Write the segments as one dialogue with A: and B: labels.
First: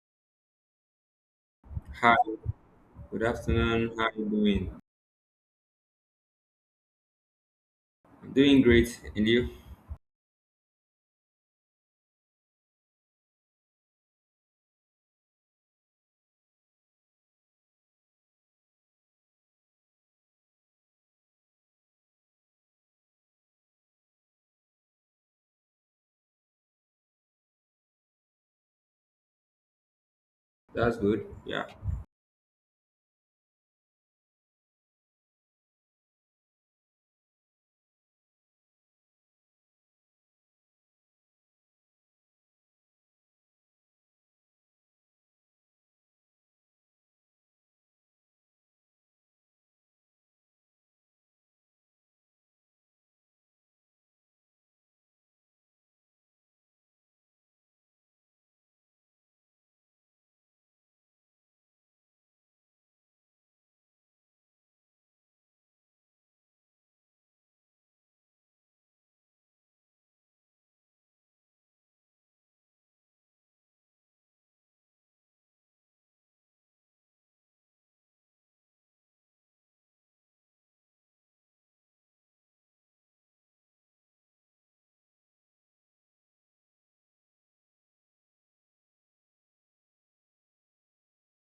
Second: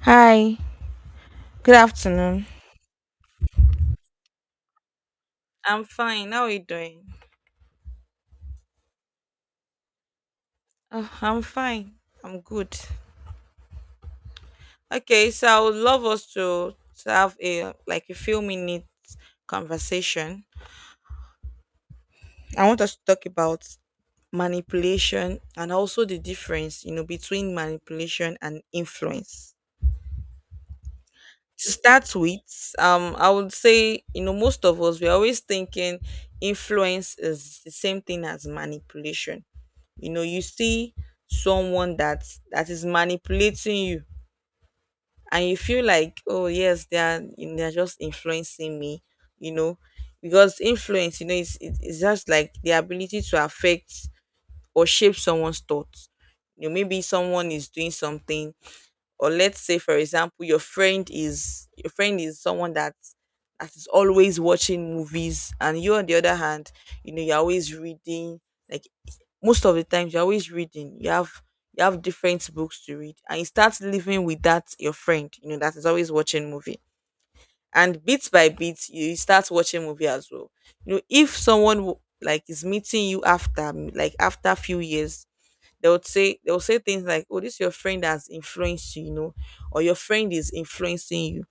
A: Hi, good
B: Hi,
A: afternoon.
B: good afternoon. How you doing?
A: I'm fine. How are you doing?
B: I'm doing great, and you?
A: Oh, I'm fine. I'm good. Okay, so I would love us to have a like a few minutes conversation. I want us to talk about manipulation and also the difference, between manipulation and influence.
B: That's good. Yeah.
A: To start with, I would say, most of us we're always thinking influence is the same thing as manipulation. You see someone that is manipulating you, and you feel like, oh, yes, they're just influencing me you know because influence, it's just like the ability to affect or shape someone's thoughts. Maybe someone is doing something, or let's say, for example, your friend is someone that is always watching movies, and you, on the other hand, you're always reading, like, most of the times you're always reading. You have different books to read, and you start living with that your friend, that is always watching movie, and bit by bit you start watching movie as well. If someone like is meeting you after like after few years, they would say things like, "Oh, this is your friend that's influenced you," or "Your friend is influencing you."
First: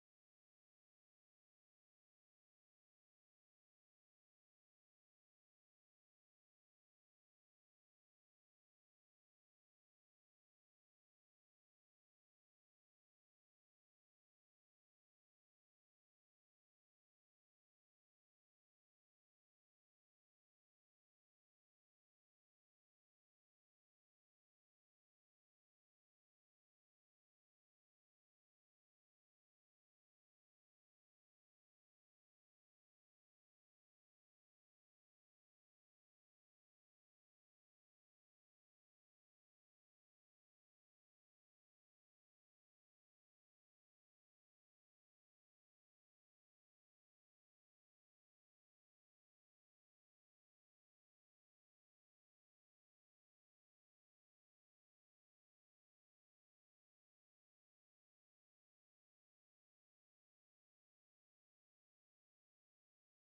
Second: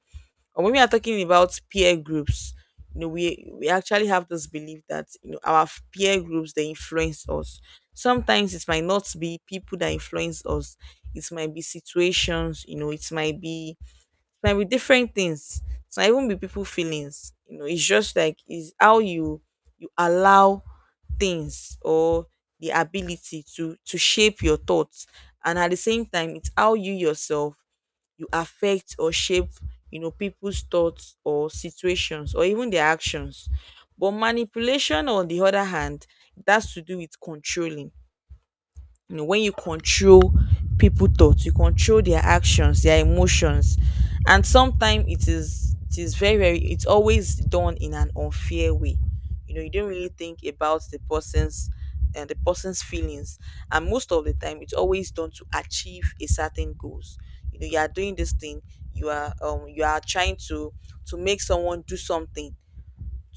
A: Or when we are talking about peer groups, we actually have this belief that our peer groups they influence us. Sometimes it might not be people that influence us. It might be situations, It might be different things. It might even be people feelings. It's just like is how you allow things, or the ability to shape your thoughts, and at the same time it's how you yourself you affect or shape, people's thoughts or situations or even their actions. But manipulation, on the other hand, it has to do with controlling. When you control people thoughts, you control their actions, their emotions. And sometimes it is very very, it's always done in an unfair way. You don't really think about the person's and the person's feelings, and most of the time it's always done to achieve a certain goals. You are doing this thing, you are trying to make someone do something,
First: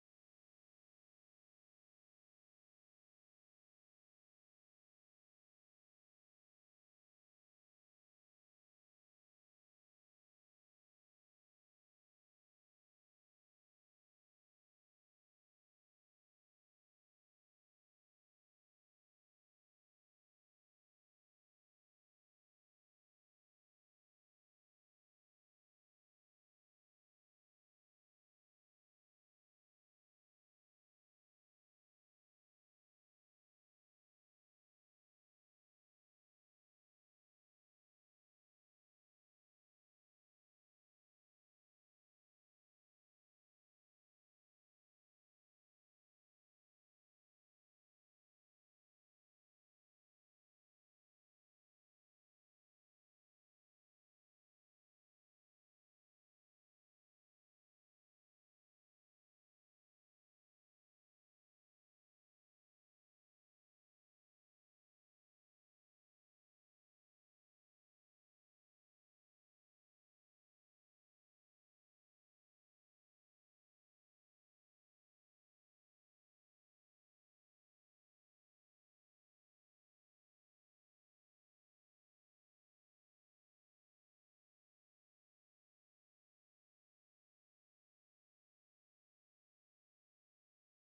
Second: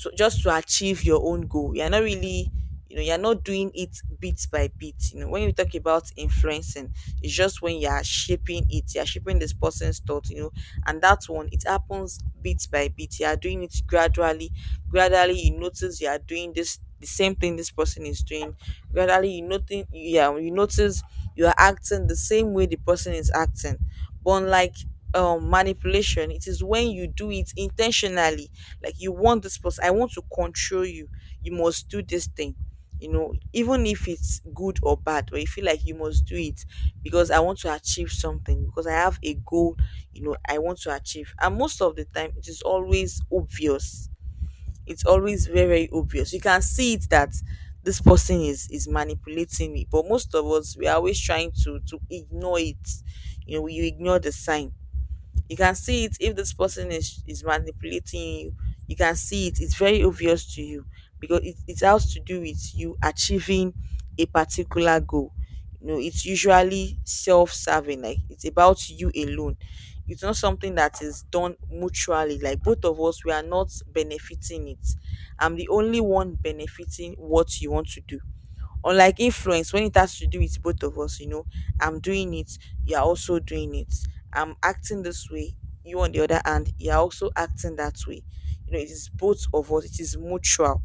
A: to just to achieve your own goal. You're not really, you're not doing it bit by bit. When you talk about influencing, it's just when you're shaping it, you're shaping this person's thought, and that one, it happens bit by bit. You are doing it gradually. Gradually, you notice you are doing this the same thing this person is doing. Gradually, you notice, yeah, you notice you are acting the same way the person is acting. But unlike manipulation, it is when you do it intentionally, like you want this person, I want to control you, you must do this thing. Even if it's good or bad, but you feel like you must do it because I want to achieve something, because I have a goal I want to achieve. And most of the time it is always obvious, it's always very very obvious. You can see it that this person is manipulating me, but most of us we are always trying to ignore it. You ignore the sign, you can see it if this person is manipulating you. You can see it. It's very obvious to you because it has to do with you achieving a particular goal. It's usually self-serving, like it's about you alone. It's not something that is done mutually, like both of us, we are not benefiting it. I'm the only one benefiting what you want to do. Unlike influence, when it has to do with both of us, I'm doing it, you're also doing it. I'm acting this way, you, on the other hand, you're also acting that way. It is both of us, it is mutual.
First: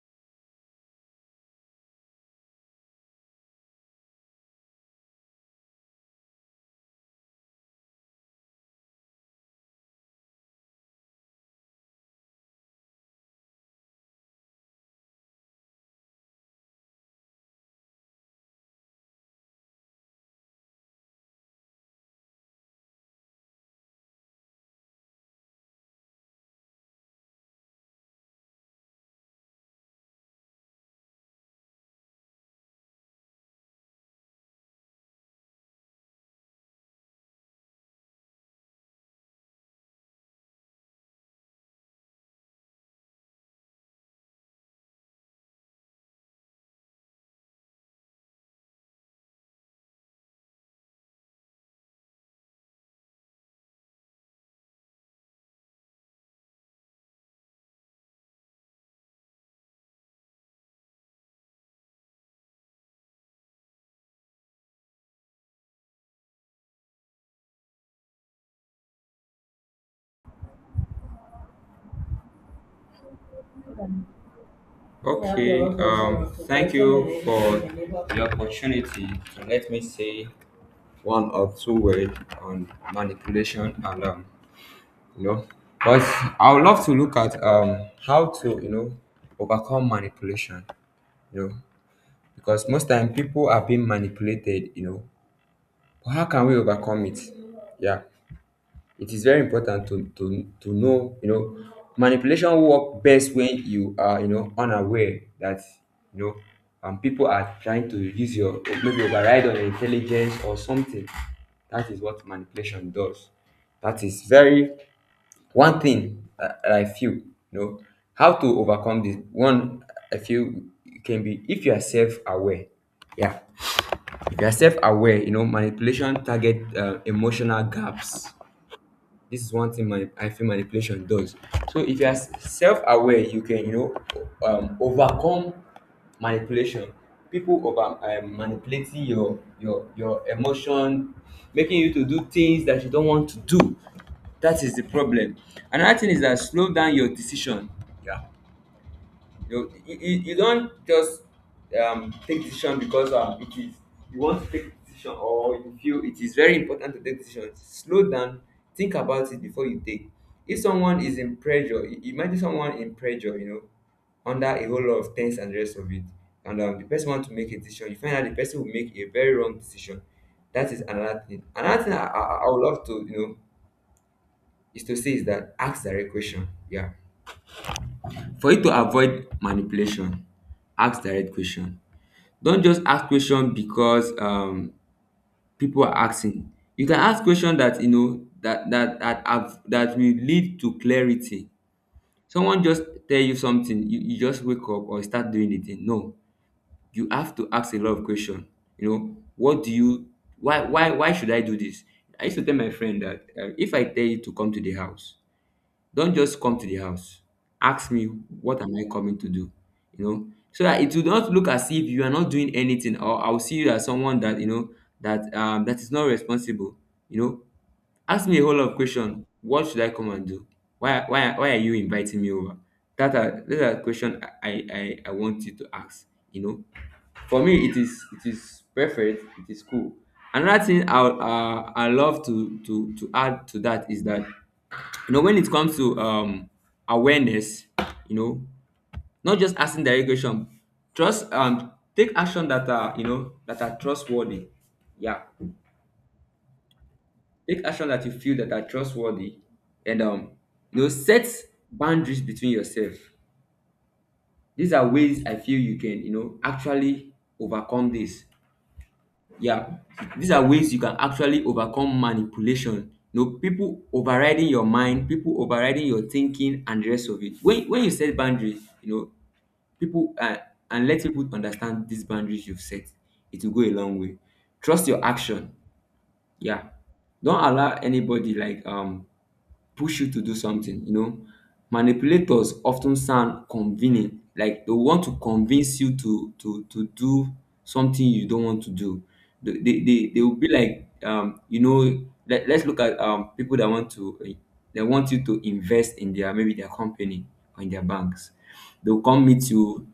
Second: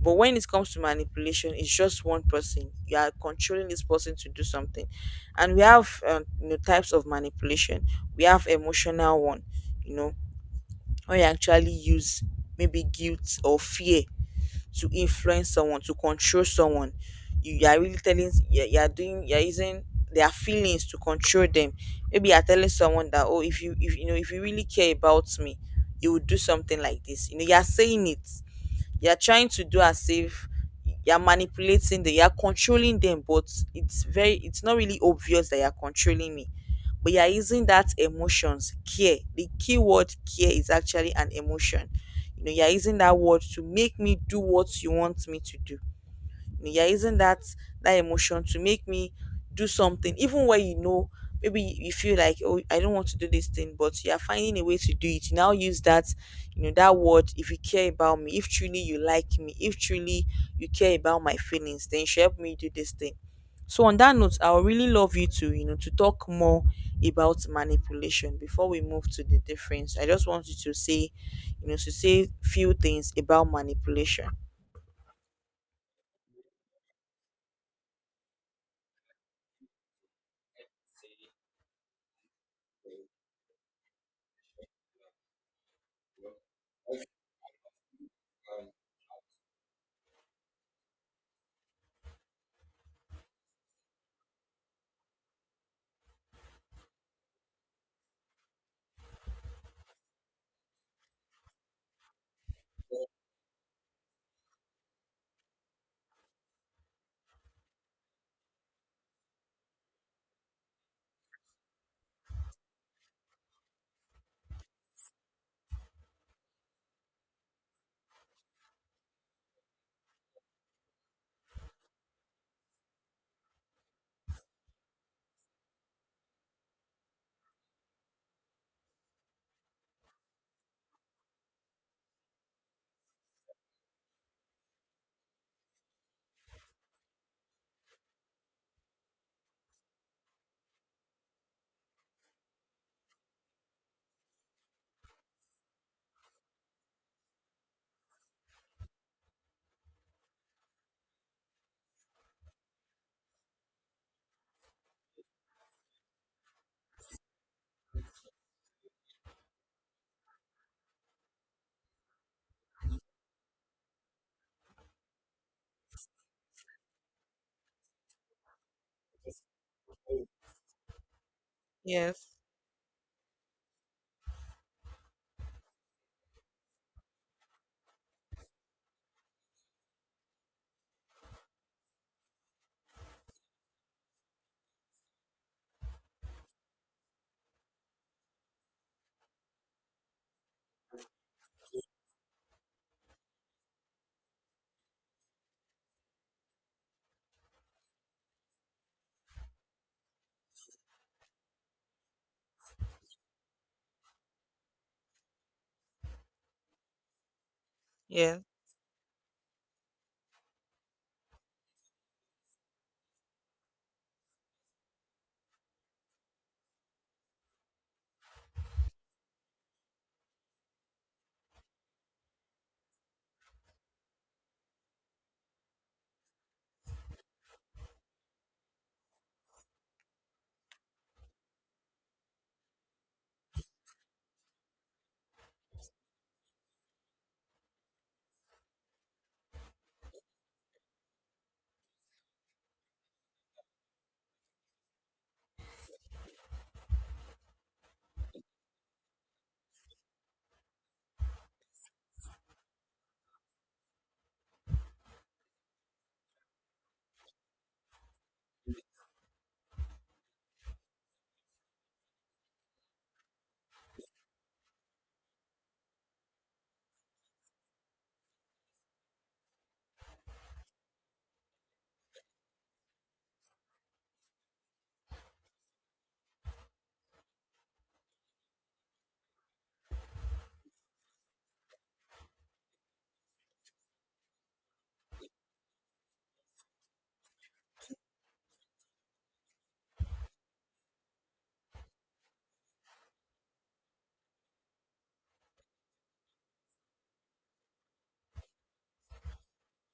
A: But when it comes to manipulation, it's just one person. You are controlling this person to do something. And we have types of manipulation. We have emotional one, you know, where you actually use maybe guilt or fear to influence someone, to control someone. You are really telling you, you are doing, you are using their feelings to control them. Maybe you are telling someone that, oh, if you really care about me, you would do something like this. You are saying it, you're trying to do as if you're manipulating them, you're controlling them, but it's not really obvious that you're controlling me. But you're using that emotions, care. The key word care is actually an emotion. You're using that word to make me do what you want me to do me you're using that emotion to make me do something, even where maybe you feel like, oh, I don't want to do this thing, but you're finding a way to do it. You now use that, that word, if you care about me, if truly you like me, if truly you care about my feelings, then you should help me do this thing. So on that note, I would really love you to you know to talk more about manipulation before we move to the difference. I just want you to say few things about manipulation.
B: Okay. Thank you for the opportunity to let me say one or two words on manipulation and you know, but I would love to look at how to overcome manipulation. You know, because most time people are being manipulated. You know, but how can we overcome it? Yeah. It is very important to know, you know, manipulation work best when you are, you know, unaware that you know people are trying to use your maybe override on your intelligence or something. That is what manipulation does. That is very one thing that I feel, you know, how to overcome this. One, I feel it can be if you are self-aware. Yeah, if you are self-aware, you know, manipulation target emotional gaps, this is one thing my I feel manipulation does. So if you are self-aware, you can you know overcome manipulation. People over manipulating your your emotion, making you to do things that you don't want to do. That is the problem. Another thing is that slow down your decision. Yeah, you you don't just take decision because it is you want to take decision, or you feel it is very important to take decision. Slow down, think about it before you take. If someone is in pressure, imagine someone in pressure, you know, under a whole lot of things and the rest of it, and the person want to make a decision. You find out the person will make a very wrong decision. That is another thing. Another thing
A: Yes.
B: I would love to, you know, is to say is that ask direct question. Yeah, for you to avoid manipulation, ask direct question. Don't just ask question because people are asking. You can ask question that you know that that that have that will lead to clarity. Someone just tell you something, you just wake up or start doing the thing. No, you have to ask a lot of question. You know, what do you, why should I do this? I used to tell my friend that if I tell you to come to the house, don't just come to the house. Ask me,
A: Yes.
B: what am I coming to do? You know, so that it will not look as if you are not doing anything, or I'll see you as someone that you know that is not responsible. You know, ask me a whole lot of questions. What should I come and do? Why are you inviting me over? That are those are question I want you to ask. You know, for me it is, it is perfect. It is cool. Another thing I love to add to that is that, you know, when it comes to awareness, you know, not just asking direct question, trust take action that are, you know, that are trustworthy. Yeah, take action that you feel that are trustworthy, and you know, set boundaries between yourself. These are ways I feel you can, you know, actually overcome this. Yeah, these are ways you can actually overcome manipulation. You know, people overriding your mind, people overriding your thinking and the rest of it. When you set boundaries, you know, people, and let people understand these boundaries you've set, it will go a long way. Trust your action. Yeah, don't allow anybody like push you to do something. You know, manipulators often sound convenient, like they want to convince you to do something you don't want to do. They will be like you know, let's look at people that want to they want you to invest in their maybe their company or in their banks. They'll come meet you,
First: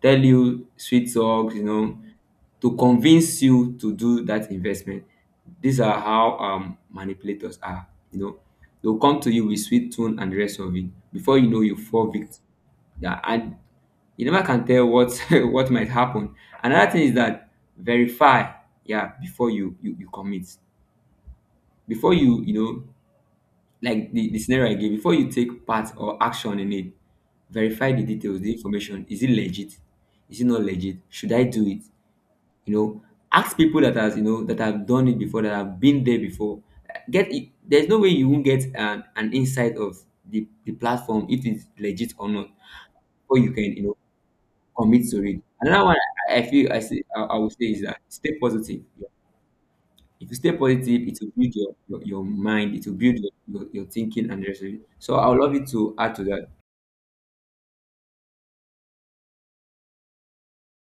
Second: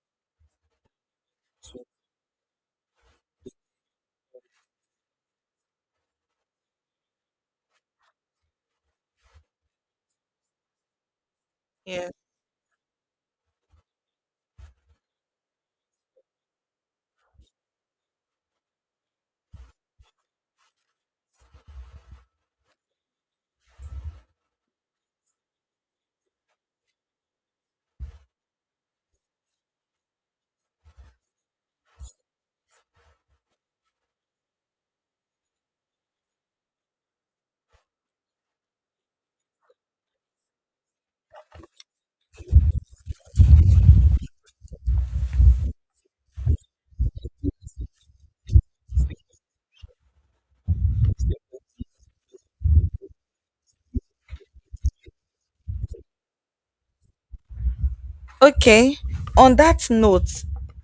B: tell you sweet talks, you know, to convince you to do that investment. These are how manipulators are. You know, they'll come to you with sweet tune and the rest of it. Before you know, you
A: Yes.
B: fall victim. Yeah, and you never can tell what what might happen. Another thing is that verify, yeah, before you commit, before you, you know, like the scenario I gave, before you take part or action in it, verify the details, the information. Is it legit? Is it not legit? Should I do it? You know, ask people that has, you know, that have done it before, that have been there before. Get it, there's no way you won't get an insight of the platform if it's legit or not, or you can, you know, commit to it. Another one, I feel I see, I would say is that stay positive. Yeah, if you stay positive it will build your mind, it will build your thinking and the rest of it. So I would love you to add to that.
A: Okay. On that note,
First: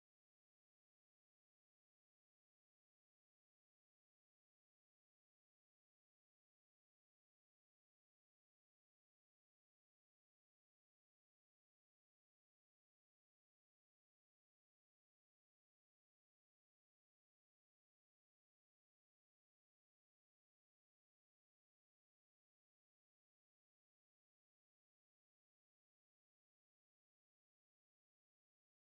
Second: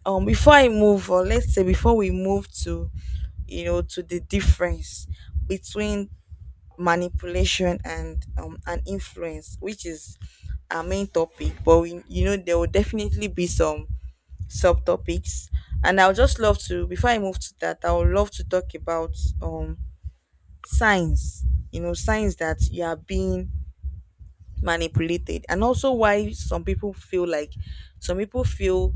A: before I move, or let's say before we move to the difference between manipulation and influence, which is our main topic, but we, there will definitely be some subtopics, and I'll just love to, before I move to that, I would love to talk about um signs, signs that you are being manipulated, and also why some people feel like some people feel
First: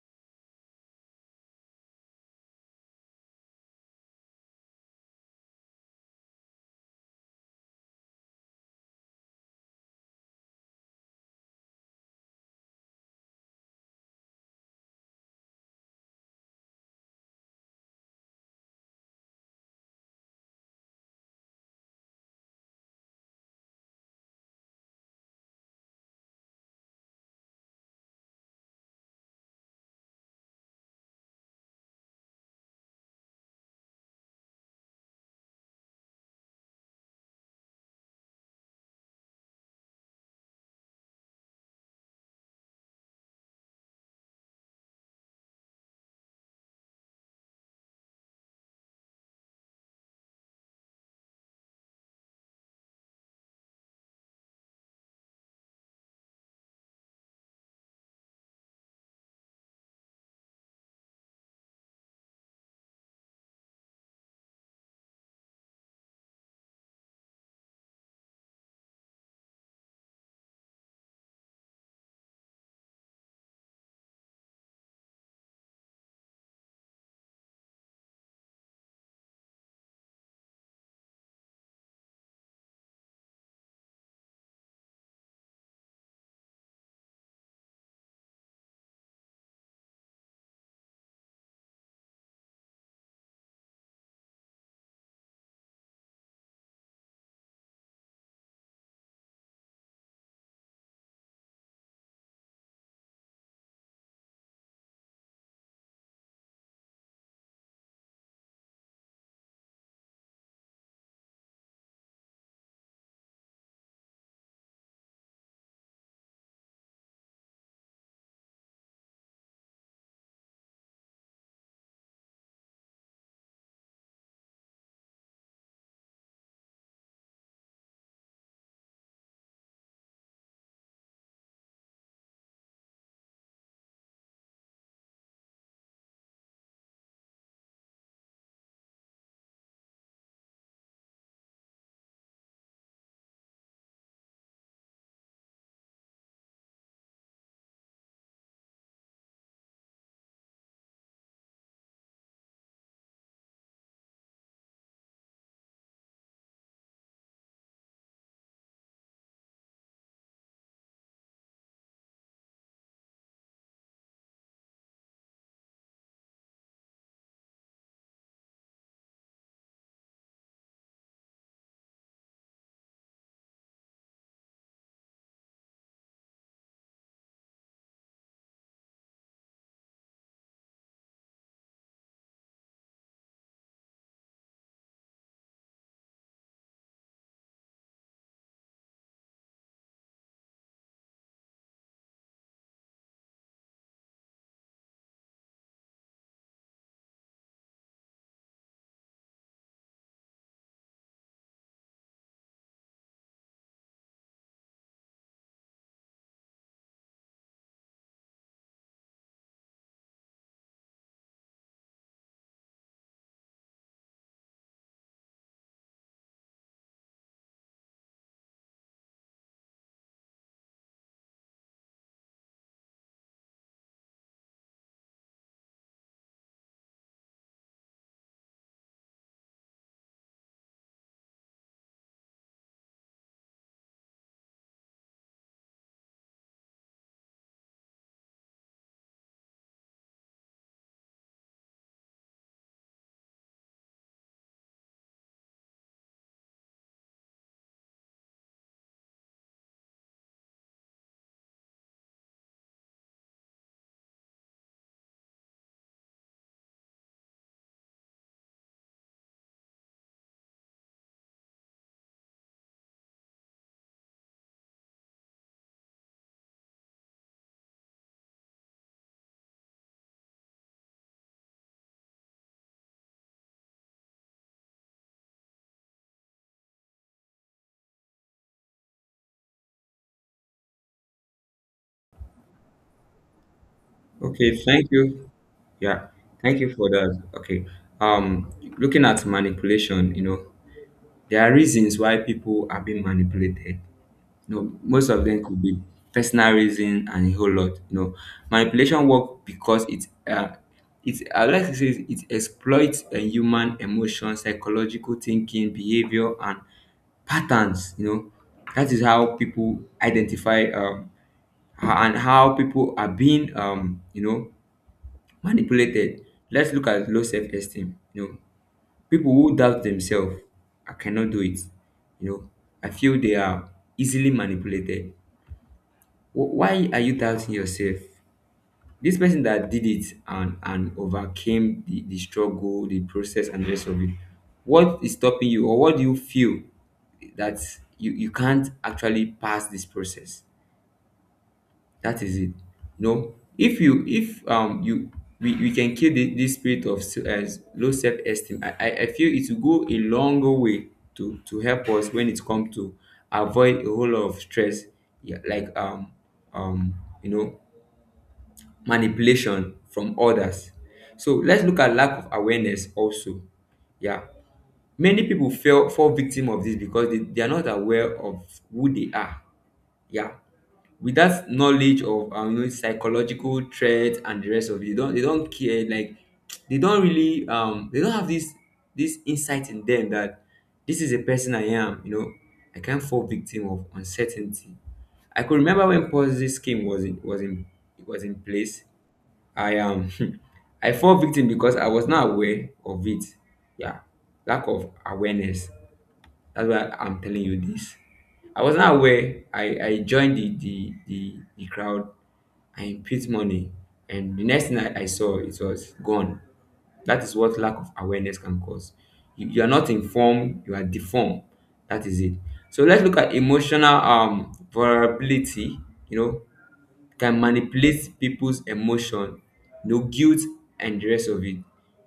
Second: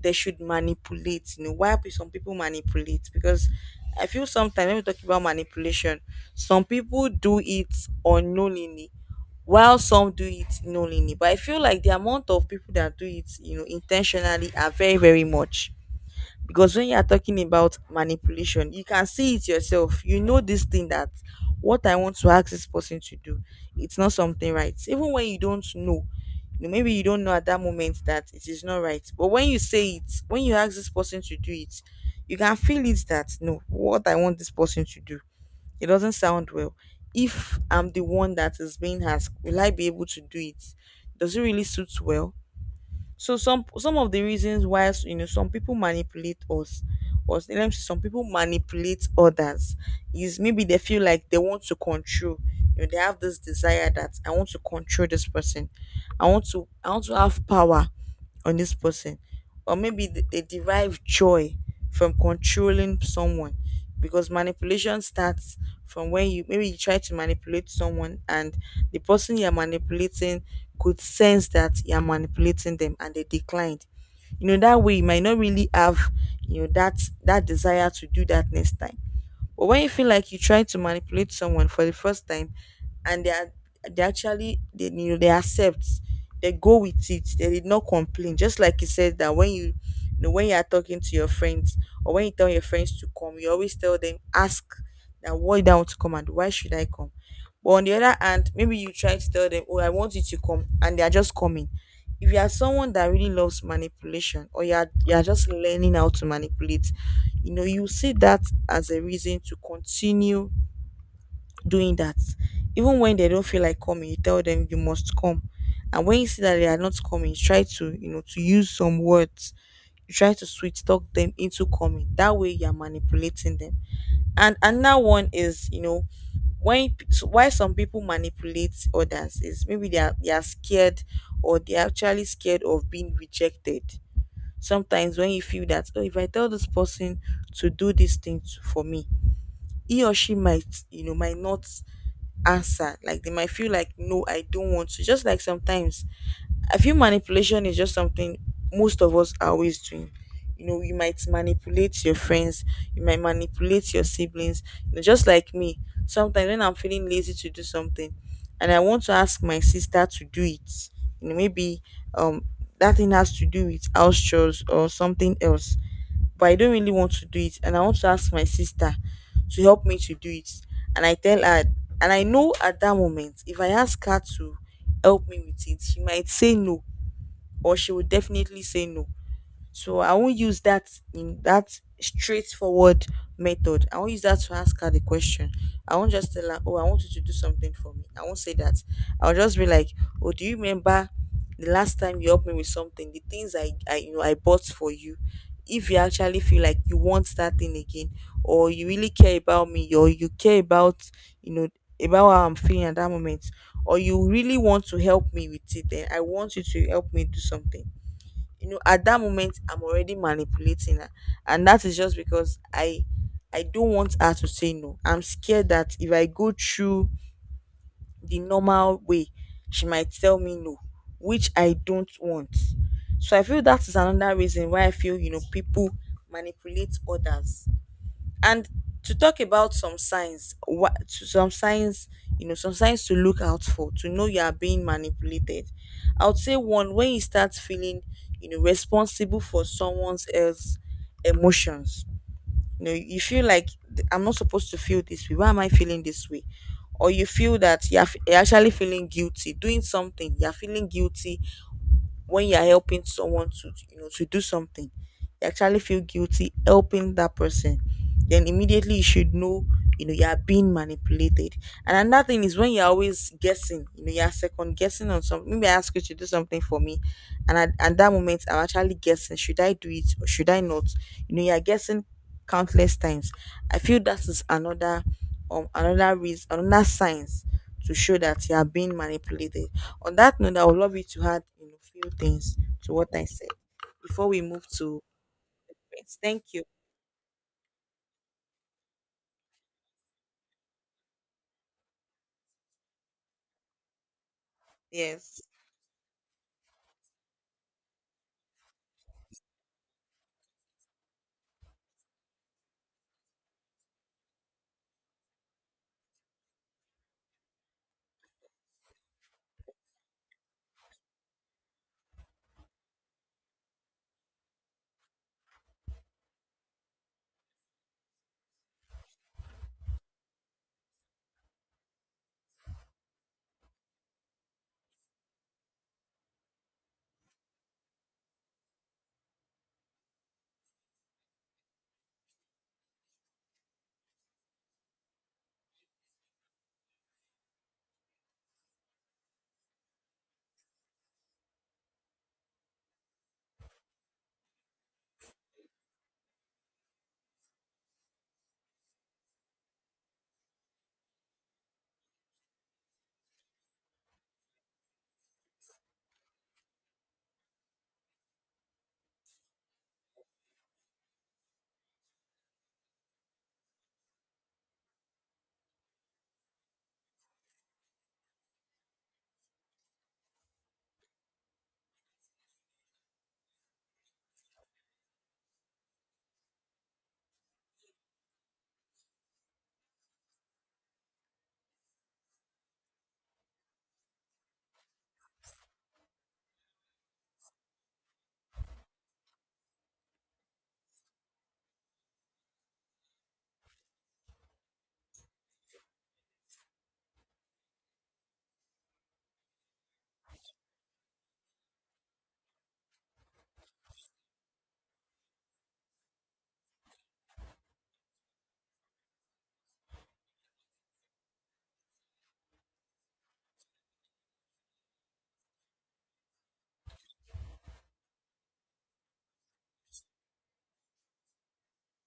A: they should manipulate. Why some people manipulate, because I feel sometimes when we talk about manipulation, some people do it unknowingly, while some do it knowingly. But I feel like the amount of people that do it, intentionally, are very very much. Because when you are talking about manipulation, you can see it yourself, this thing that what I want to ask this person to do, it's not something right. Even when you don't know, maybe you don't know at that moment that it is not right, but when you say it, when you ask this person to do it, you can feel it that, no, what I want this person to do, it doesn't sound well. If I'm the one that is being asked, will I be able to do it? Does it really suit well? So some of the reasons why some people manipulate us, or let me say some people manipulate others, is maybe they feel like they want to control. They have this desire that I want to control this person, I want to have power on this person, or maybe they derive joy from controlling someone, because manipulation starts from when you maybe you try to manipulate someone, and the person you're manipulating could sense that you're manipulating them, and they declined. That way, you might not really have, that desire to do that next time. But when you feel like you try to manipulate someone for the first time, and they are they actually they you know they accept, they go with it, they did not complain. Just like you said, that when you are talking to your friends, or when you tell your friends to come, you always tell them, ask that, why do I want to come, and why should I come? But on the other hand, maybe you try to tell them, oh, I want you to come, and they are just coming. If you are someone that really loves manipulation or you are just learning how to manipulate, you know you see that as a reason to continue doing that. Even when they don't feel like coming, you tell them you must come, and when you see that they are not coming, you try to to use some words. You try to sweet talk them into coming. That way you're manipulating them. And another one is, you know, when so why some people manipulate others is maybe they are scared, or they're actually scared of being rejected. Sometimes when you feel that, oh, if I tell this person to do this thing to, for me, he or she might, you know, might not answer. Like they might feel like, no, I don't want to. Just like sometimes I feel manipulation is just something most of us are always doing. You know, you might manipulate your friends, you might manipulate your siblings. You know, just like me, sometimes when I'm feeling lazy to do something and I want to ask my sister to do it, you know, maybe um that thing has to do with house chores or something else. But I don't really want to do it and I want to ask my sister to help me to do it. And I tell her, and I know at that moment if I ask her to help me with it, she might say no, or she would definitely say no. So I won't use that in that straightforward method. I won't use that to ask her the question. I won't just tell her, oh, I want you to do something for me. I won't say that. I'll just be like, oh, do you remember the last time you helped me with something? The things I I bought for you. If you actually feel like you want that thing again, or you really care about me, or you care about, you know, about how I'm feeling at that moment, or you really want to help me with it, then I want you to help me do something. You know, at that moment I'm already manipulating her. And that is just because I don't want her to say no. I'm scared that if I go through the normal way, she might tell me no, which I don't want. So I feel that is another reason why I feel, you know, people manipulate others. And to talk about some signs, you know, some signs to look out for to know you are being manipulated. I would say one, when you start feeling, you know, responsible for someone else's emotions. You know, you feel like, I'm not supposed to feel this way. Why am I feeling this way?" Or you feel that you're actually feeling guilty doing something. You're feeling guilty when you're helping someone to, you know, to do something. You actually feel guilty helping that person. Then immediately you should know, you know, you are being manipulated. And another thing is when you're always guessing, you know, you're second guessing on something. Maybe I ask you to do something for me, and at that moment I'm actually guessing, should I do it or should I not? You know, you're guessing countless times. I feel that is another, another reason, another signs to show that you are being manipulated. On that note, I would love you to add, you know, few things to what I said before we
B: Okay,
A: move
B: thank
A: to.
B: you. Yeah,
A: Thank
B: thank
A: you.
B: you for that. Okay. Um, looking at manipulation, you know, there are reasons why people are being manipulated. You know, most of
A: Yes
B: them could be personal reason and a whole lot. You know, manipulation work because it's it, I would like to say, it exploits a human emotion, psychological thinking, behavior, and patterns. You know, that is how people identify and how people are being you know, manipulated. Let's look at low self-esteem. You know, people who doubt themselves, I cannot do it. You know, I feel they are easily manipulated. Why are you doubting yourself? This person that did it and overcame the struggle, the process, and the rest of it, what is stopping you, or what do you feel that you can't actually pass this process? That is it. You know, if you if you, we can kill this spirit of low self-esteem. I feel it will go a long way to help us when it comes to avoid a whole lot of stress. Yeah, like um you know, manipulation from others. So let's look at lack of awareness also. Yeah, many people fell fall victim of this because they are not aware of who they are. Yeah, with that knowledge of you know, psychological threats and the rest of it, they don't care. Like they don't really they don't have this, this insight in them that this is a person I am. You know, I can't fall victim of uncertainty. I could remember when Ponzi scheme was in place. I I fall victim because I was not aware of it. Yeah, lack of awareness. That's why I'm telling you this. I was not aware. I joined the crowd. I put money. And the next thing I saw, it was gone. That is what lack of awareness can cause. You are not informed, you are deformed. That is it. So let's look at emotional vulnerability. You know, can manipulate people's emotion, you know, guilt and the rest of it.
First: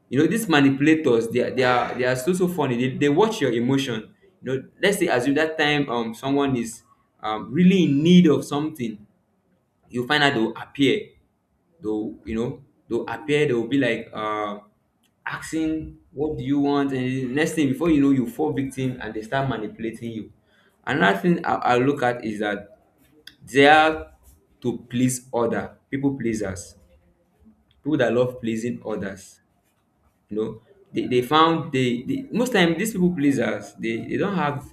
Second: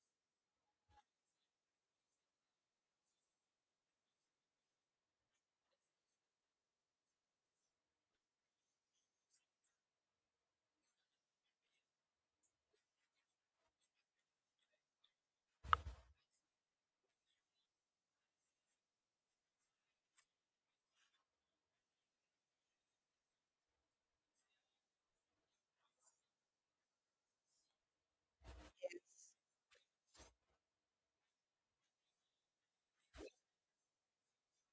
B: You know, these manipulators, they are so so funny, they watch your emotion. You know, let's say assume that time someone is really in need of something, you find out they'll appear, they'll you know, they'll appear, they'll be like asking what do you want, and next thing before you know, you fall victim and they start manipulating you. Another thing I look at is that they are to please other, people pleasers, people that love pleasing others. You know, they most time these people pleasers, they don't have,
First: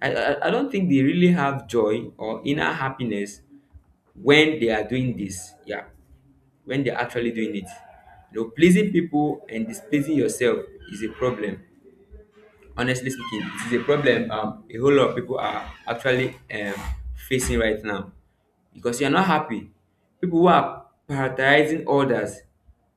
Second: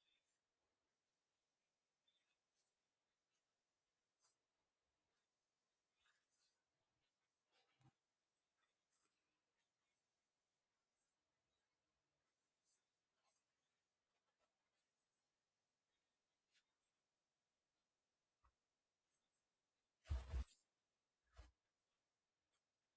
B: I don't think they really have joy or inner happiness when they are doing this. Yeah, when they're actually doing it, you know, pleasing people and displeasing yourself is a problem. Honestly speaking, it is a problem a whole lot of people are actually facing right now, because you're not happy. People who are prioritizing others,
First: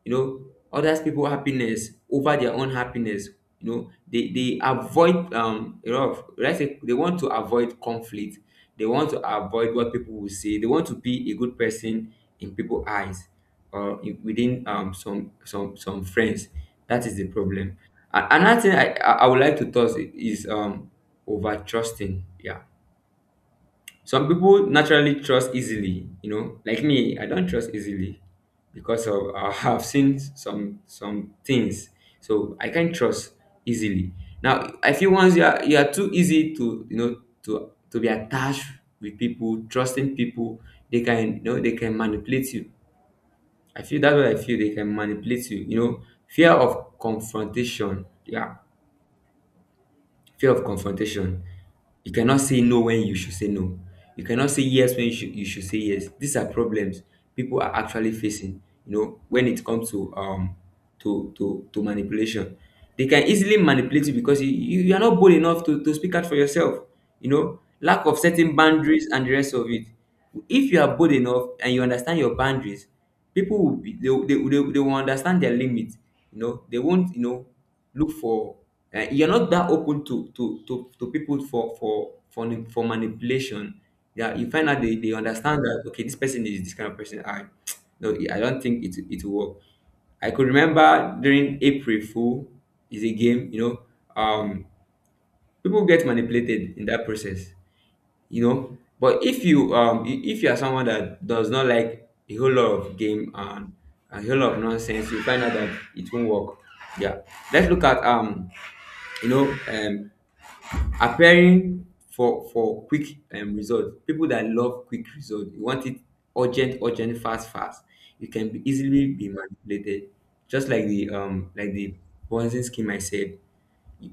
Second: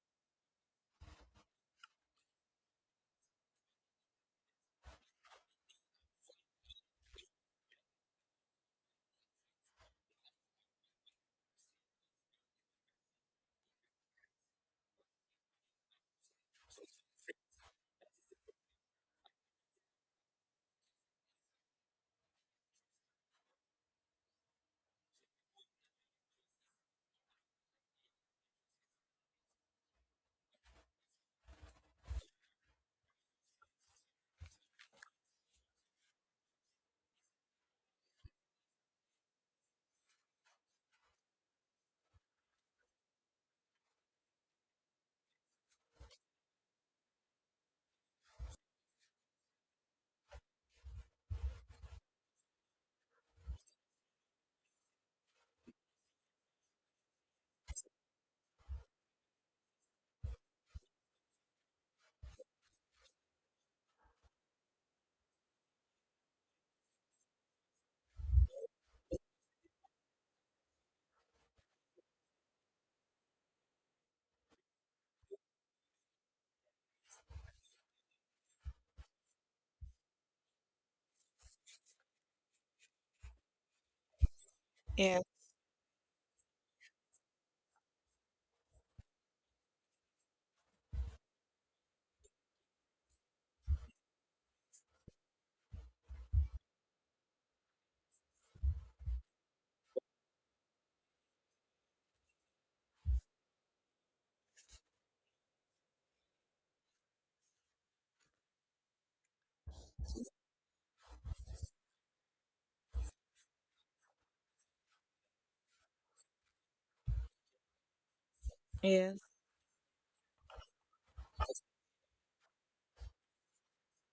B: you know, others people happiness over their own happiness. You know, they avoid a lot of, let's say, they want to avoid conflict, they want to avoid what people will say, they want to be a good person in people eyes, or within some friends. That is the problem. Another thing I would like to touch is over trusting. Yeah, some people naturally trust easily. You know, like me, I don't trust easily, because of I have seen some things, so I can't trust easily. Now I feel once you are, you are too easy To be attached with people, trusting people, they can, they can manipulate you. I feel that's what I feel, they can manipulate you, you know fear of confrontation, yeah. Fear of confrontation. You cannot say no when you should say no. You cannot say yes when you should say yes. These are problems people are actually facing, you know, when it comes to manipulation. They can easily manipulate you because you are not bold enough to speak out for yourself. You know, lack of setting boundaries and the rest of it. If you are bold enough and you understand your boundaries, people will be they will understand their limits. You know, they won't, you know, look for you're not that open to people for manipulation, yeah. You find out they
A: Yes.
B: understand that, okay, this person is this kind of person. I no, I don't think it will work. I could remember during April Fool. Is a game, you know. um People get manipulated in that process, you know. But if you if you are someone that does not like a whole lot of game and a whole lot of nonsense, you find out that it won't work, yeah. Let's look at you know, appearing for quick result. People that love quick result, you want it urgent, urgent, fast, fast, you can be easily
A: Yes.
B: be manipulated. Just like the bonzing scheme, I said,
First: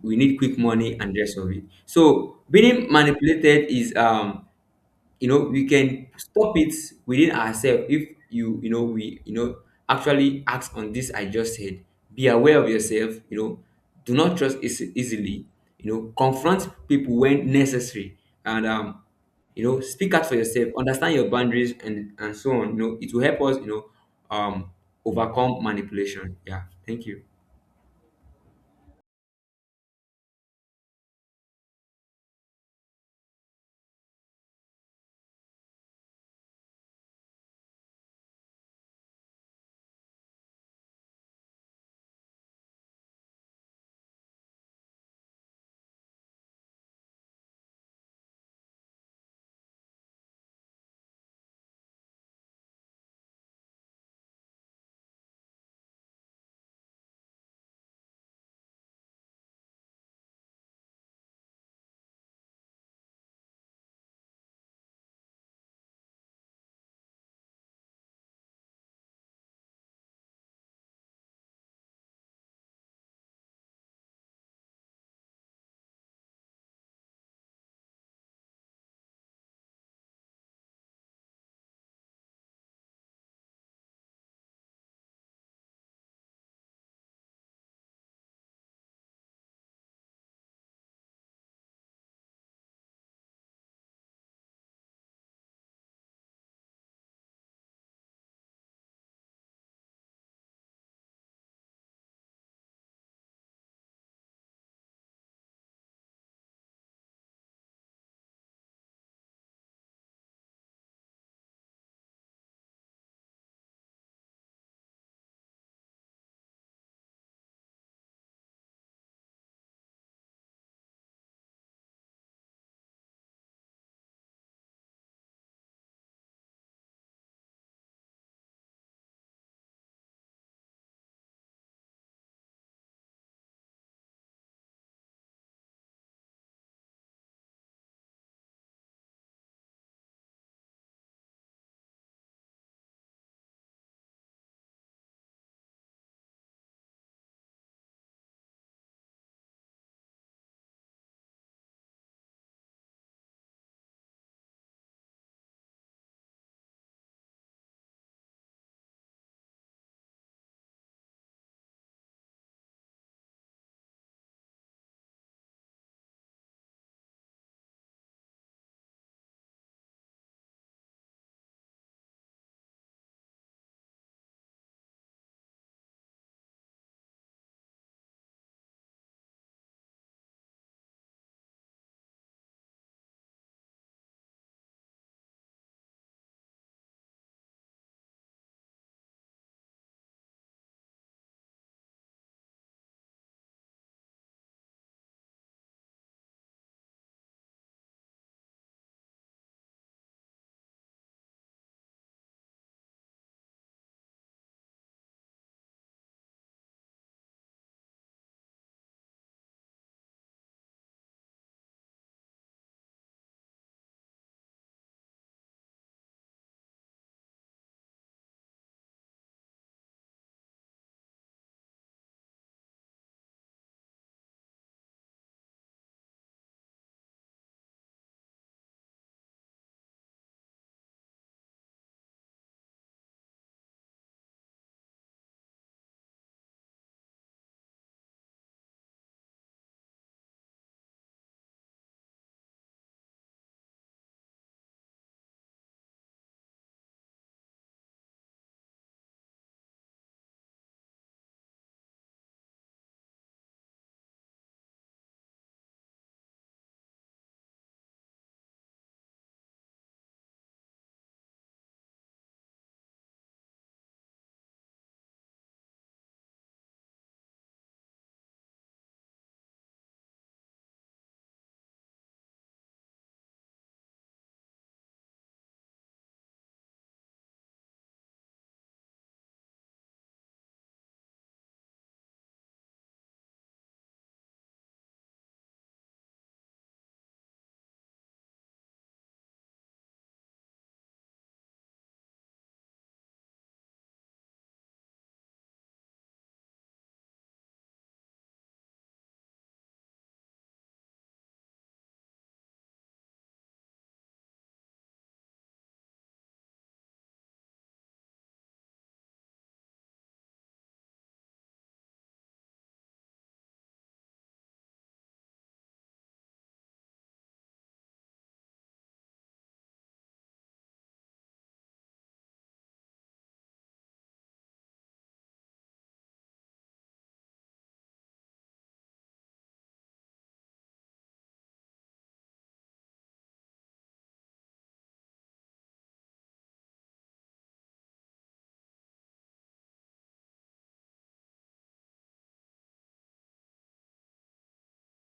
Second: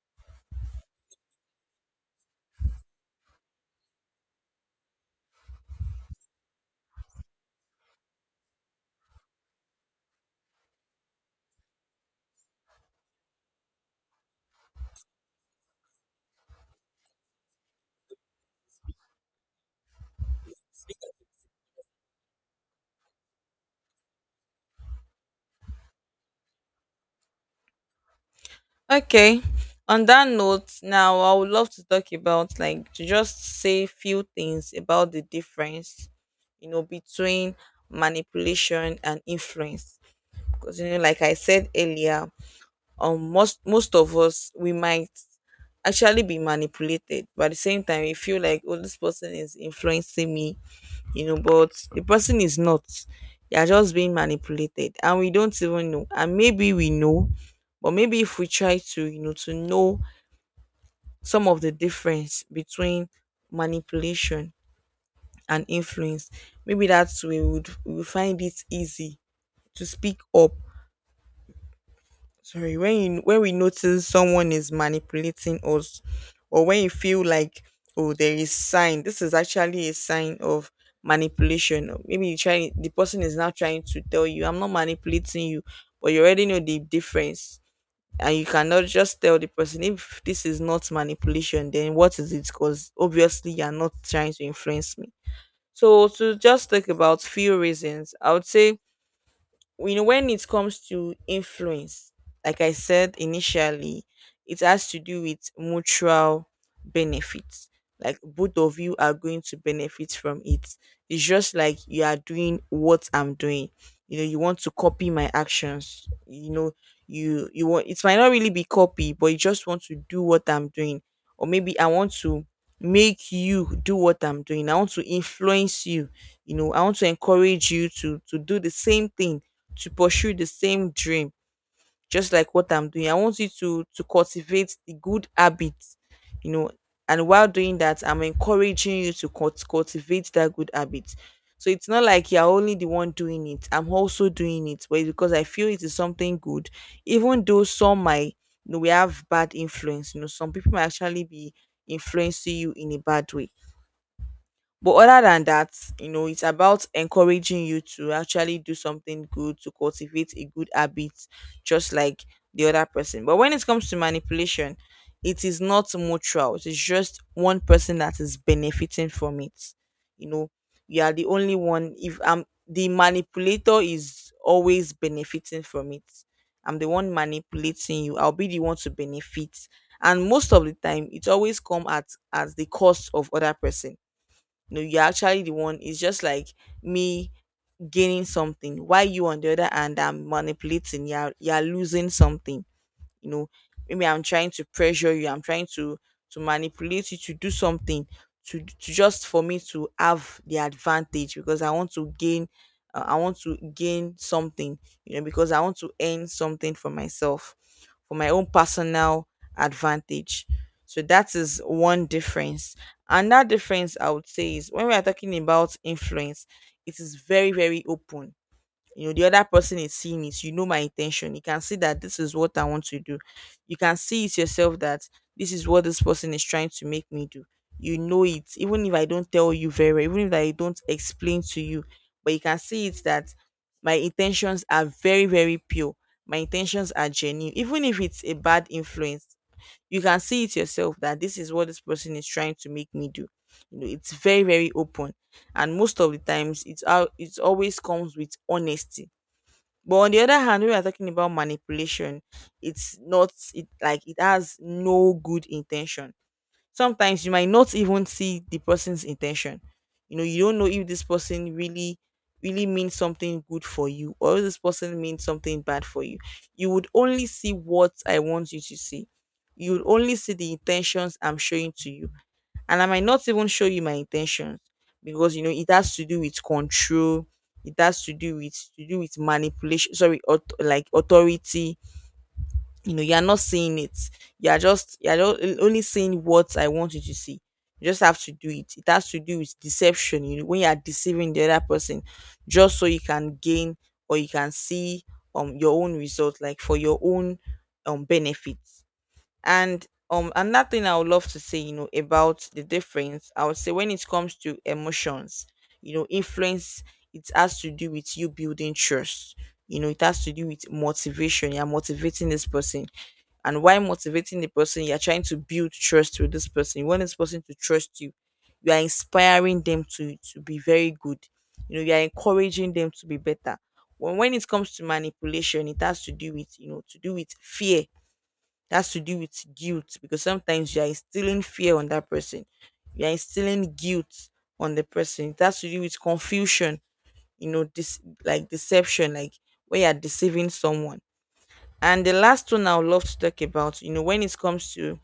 B: we need quick money and rest of it. So being manipulated is, you know, we can stop it within ourselves. If you you know we you know actually act on this I just said: be aware of yourself, you know. Do not trust easily, you know. Confront people when necessary, and you know, speak out for yourself, understand your boundaries and so on, you know. It will help us, you know, um overcome manipulation. Yeah, thank you.
A: Okay. On that note, now I would love to talk about, like to just say few things about the difference, you know, between manipulation and influence. Because you know, like I said earlier, most of us, we might actually be manipulated, but at the same time we feel like, oh, this person is influencing me, you know, but the person is not. They are just being manipulated and we don't even know. And maybe we know, but maybe if we try to, you know, to know some of the difference between manipulation and influence, maybe that's way we would find it easy to speak up. Sorry, when you, when we notice someone is manipulating us, or when you feel like, oh, there is sign, this is actually a sign of manipulation. Or maybe you try, the person is now trying to tell you, I'm not manipulating you, but you already know the difference, and you cannot just tell the person, if this is not manipulation, then what is it? Because obviously you're not trying to influence me. So to just talk about few reasons, I would say, you know, when it comes to influence, like I said initially, it has to do with mutual benefits. Like both of you are going to benefit from it. It's just like you are doing what I'm doing. You know, you want to copy my actions. You know, you want, it might not really be copy, but you just want to do what I'm doing. Or maybe I want to make you do what I'm doing. I want to influence you. You know, I want to encourage you to do the same thing, to pursue the same dream. Just like what I'm doing, I want you to cultivate the good habits, you know. And while doing that, I'm encouraging you to cultivate that good habit. So it's not like you're only the one doing it, I'm also doing it, but it's because I feel it is something good. Even though some might, you know, we have bad influence. You know, some people might actually be influencing you in a bad way. But other than that, you know, it's about encouraging you to actually do something good, to cultivate a good habit, just like the other person. But when it comes to manipulation, it is not mutual. It is just one person that is benefiting from it. You know, you are the only one. If I'm the manipulator, is always benefiting from it. I'm the one manipulating you. I'll be the one to benefit, and most of the time, it always come at the cost of other person. No, you're actually the one. It's just like me gaining something while you on the other hand, I'm manipulating, you're losing something, you know. Maybe I'm trying to pressure you. I'm trying to manipulate you to do something, to just for me to have the advantage, because I want to gain, I want to gain something, you know, because I want to earn something for myself, for my own personal advantage. So that is one difference. And that difference I would say is, when we are talking about influence, it is very very open. You know, the other person is seeing it. You know, my intention, you can see that this is what I want to do. You can see it yourself that this is what this person is trying to make me do. You know it, even if I don't tell you very well, even if I don't explain to you, but you can see it that my intentions are very very pure, my intentions are genuine. Even if it's a bad influence, you can see it yourself that this is what this person is trying to make me do. You know, it's very very open. And most of the times it always comes with honesty. But on the other hand, when we are talking about manipulation, it's not it like it has no good intention. Sometimes you might not even see the person's intention. You know, you don't know if this person really means something good for you, or if this person means something bad for you. You would only see what I want you to see. You would only see the intentions I'm showing to you, and I might not even show you my intentions, because you know it has to do with control, it has to do with manipulation. Sorry, like authority. You know, you are not seeing it. You are just only seeing what I want you to see. You just have to do it. It has to do with deception. You know, when you are deceiving the other person, just so you can gain, or you can see your own result, like for your own benefits. And another thing I would love to say, you know, about the difference, I would say when it comes to emotions, you know, influence, it has to do with you building trust. You know, it has to do with motivation. You're motivating this person. And while motivating the person, you're trying to build trust with this person. You want this person to trust you. You are inspiring them to be very good. You know, you are encouraging them to be better. When it comes to manipulation, it has to do with, you know, to do with fear, that's to do with guilt, because sometimes you are instilling fear on that person. You are instilling guilt on the person. It has to do with confusion, you know, this like deception, like where you are deceiving someone. And the last one I would love to talk about, you know, when it comes to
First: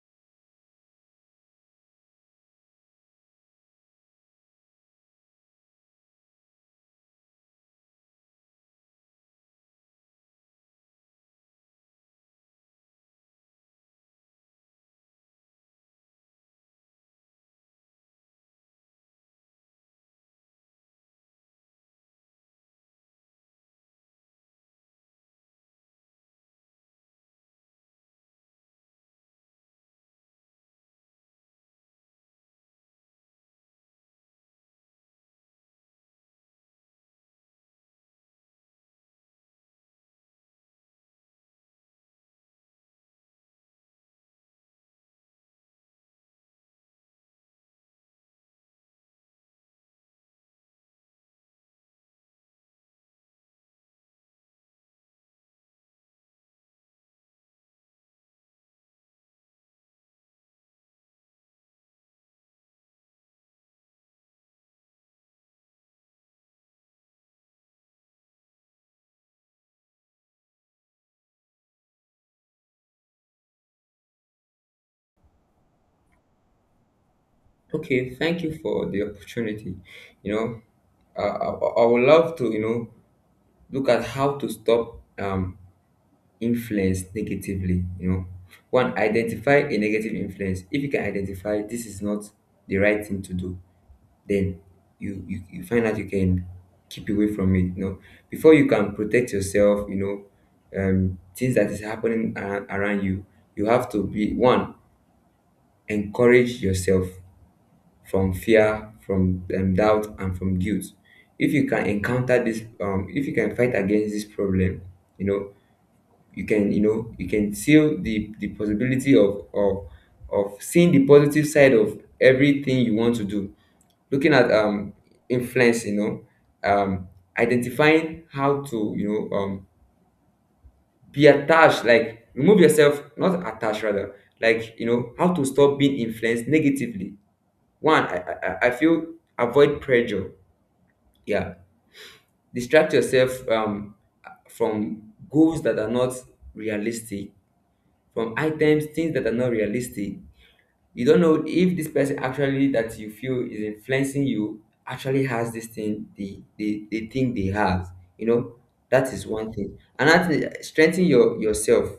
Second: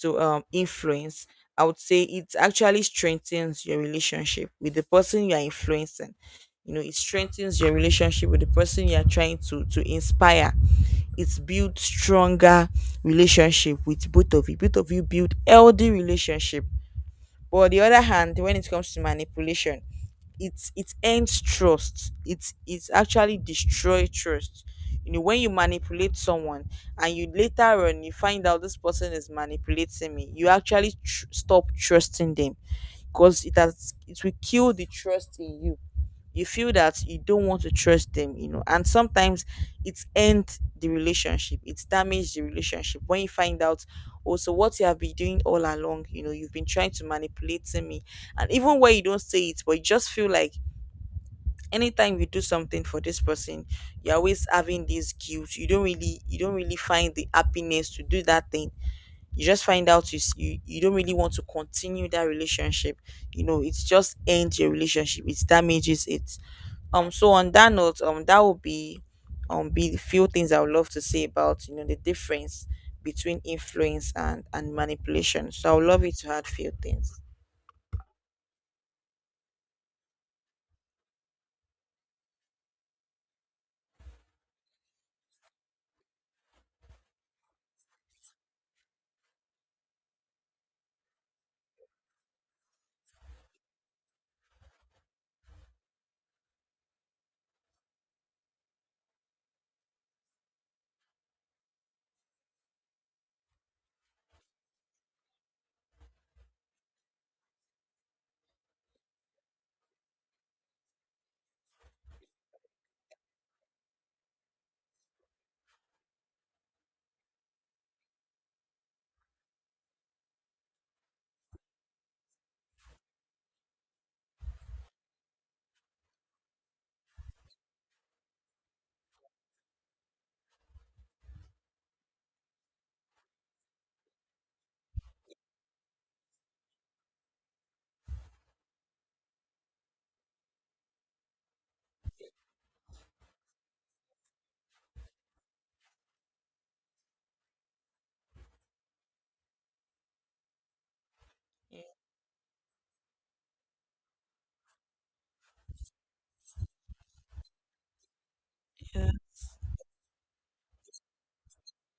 A: influence, I would say it actually strengthens your relationship with the person you are influencing. You know, it strengthens your relationship with the person you are trying to inspire. It's build stronger relationship with both of you. Both of you build healthy relationship. But on the other hand, when it comes to manipulation, it's it ends trust. It's actually destroy trust. You know, when you manipulate someone and you later on, you find out this person is manipulating me, you actually stop trusting them, because it has, it will kill the trust in you. You feel that you don't want to trust them, you know. And sometimes it ends the relationship, it's damaged the relationship when you find out also what you have been doing all along, you know, you've been trying to manipulate me. And even where you don't say it, but you just feel like anytime you do something for this person, you're always having this guilt. You don't really, you don't really find the happiness to do that thing. You just find out you you don't really want to continue that relationship. You know, it's just ends your relationship, it damages it. So on that note, that would be the few things I would love to say about, you know, the difference between influence and manipulation. So I would love you to add few things.
B: Okay, thank you for the opportunity. You know, I I would love to, you know, look at how to stop influence negatively, you know. One, identify a negative influence. If you can identify this is not the right thing to do, then you find out you can keep away from it, you know. Before you can protect yourself, you know, things that is happening around you, you have to be one, encourage yourself from fear, from, doubt, and from guilt. If you can encounter this, if you can fight against this problem, you know, you can seal the possibility of of seeing the positive side of everything you want to do. Looking at influence, you know, um identifying how to, you know, be attached, like remove yourself, not attached rather, like, you know, how to stop being influenced negatively. One, I feel avoid pressure, yeah. Distract yourself, from goals that are not realistic, from items, things that are not realistic. You don't know if this person actually that you feel is influencing you actually has this thing they think they have. You know,
A: Yeah,
B: that is one thing. And that is strengthen your yourself,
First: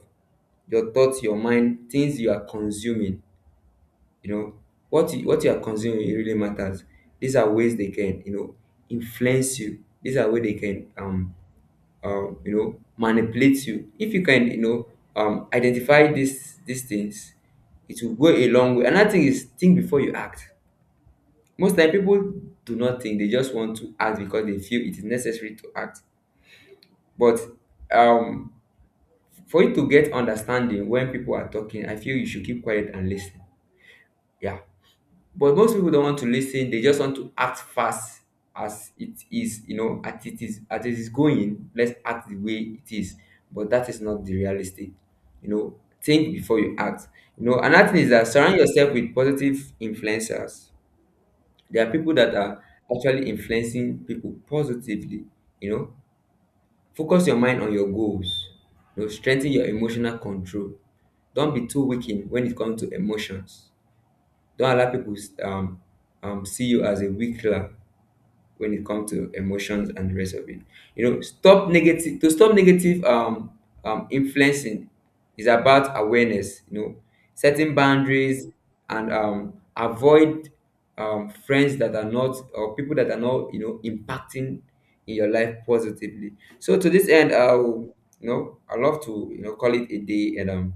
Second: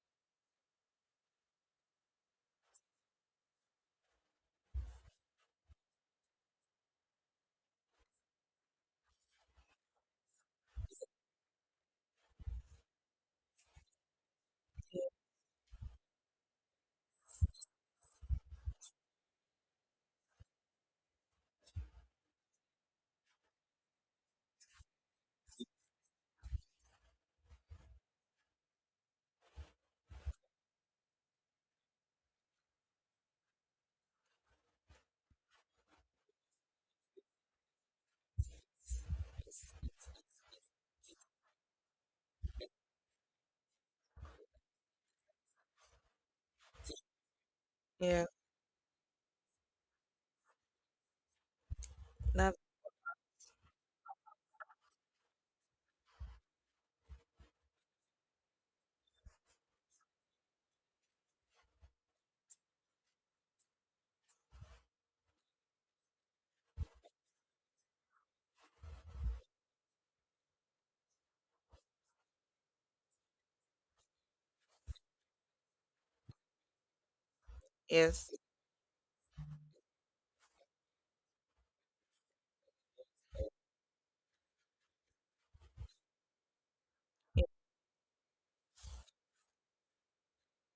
B: your thoughts, your mind, things you are consuming. You know, what you are consuming, it really matters. These are ways they can, you know, influence you. These are ways they can you know, manipulate you. If you can, you know, identify these things, it will go a long way. Another thing is think before you act. Most time people do not think, they just want to act because they feel it is necessary to act, but, um for you to get understanding when people are talking, I feel you should keep quiet and listen, yeah. But most people don't want to listen, they just want to act fast, as it is, you know, as it is going, let's act the way it is. But that is not the realistic. You know, think before you act. You know, another thing is
A: yeah,
B: that surround yourself with positive influencers. There are people that
A: that
B: are actually influencing people positively, you know. Focus your mind on your goals, you know, strengthen your emotional control. Don't be too weak in when it comes to emotions. Don't allow people, um, see you as a weak lamb when it comes to emotions and the rest of it. You know, stop negative, to stop negative, influencing is about awareness. You know, setting
A: yes.
B: boundaries, and avoid friends that are not, or people that are not, you know, impacting in your life positively. So to this end, I'll, you know, I love to, you know, call it a day, and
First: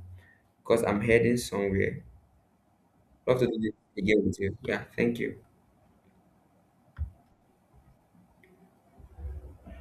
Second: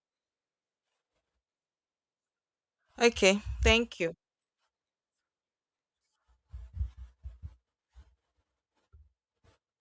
B: because I'm heading somewhere. Love
A: Okay,
B: to do this
A: thank you.
B: again with you. Yeah, thank you.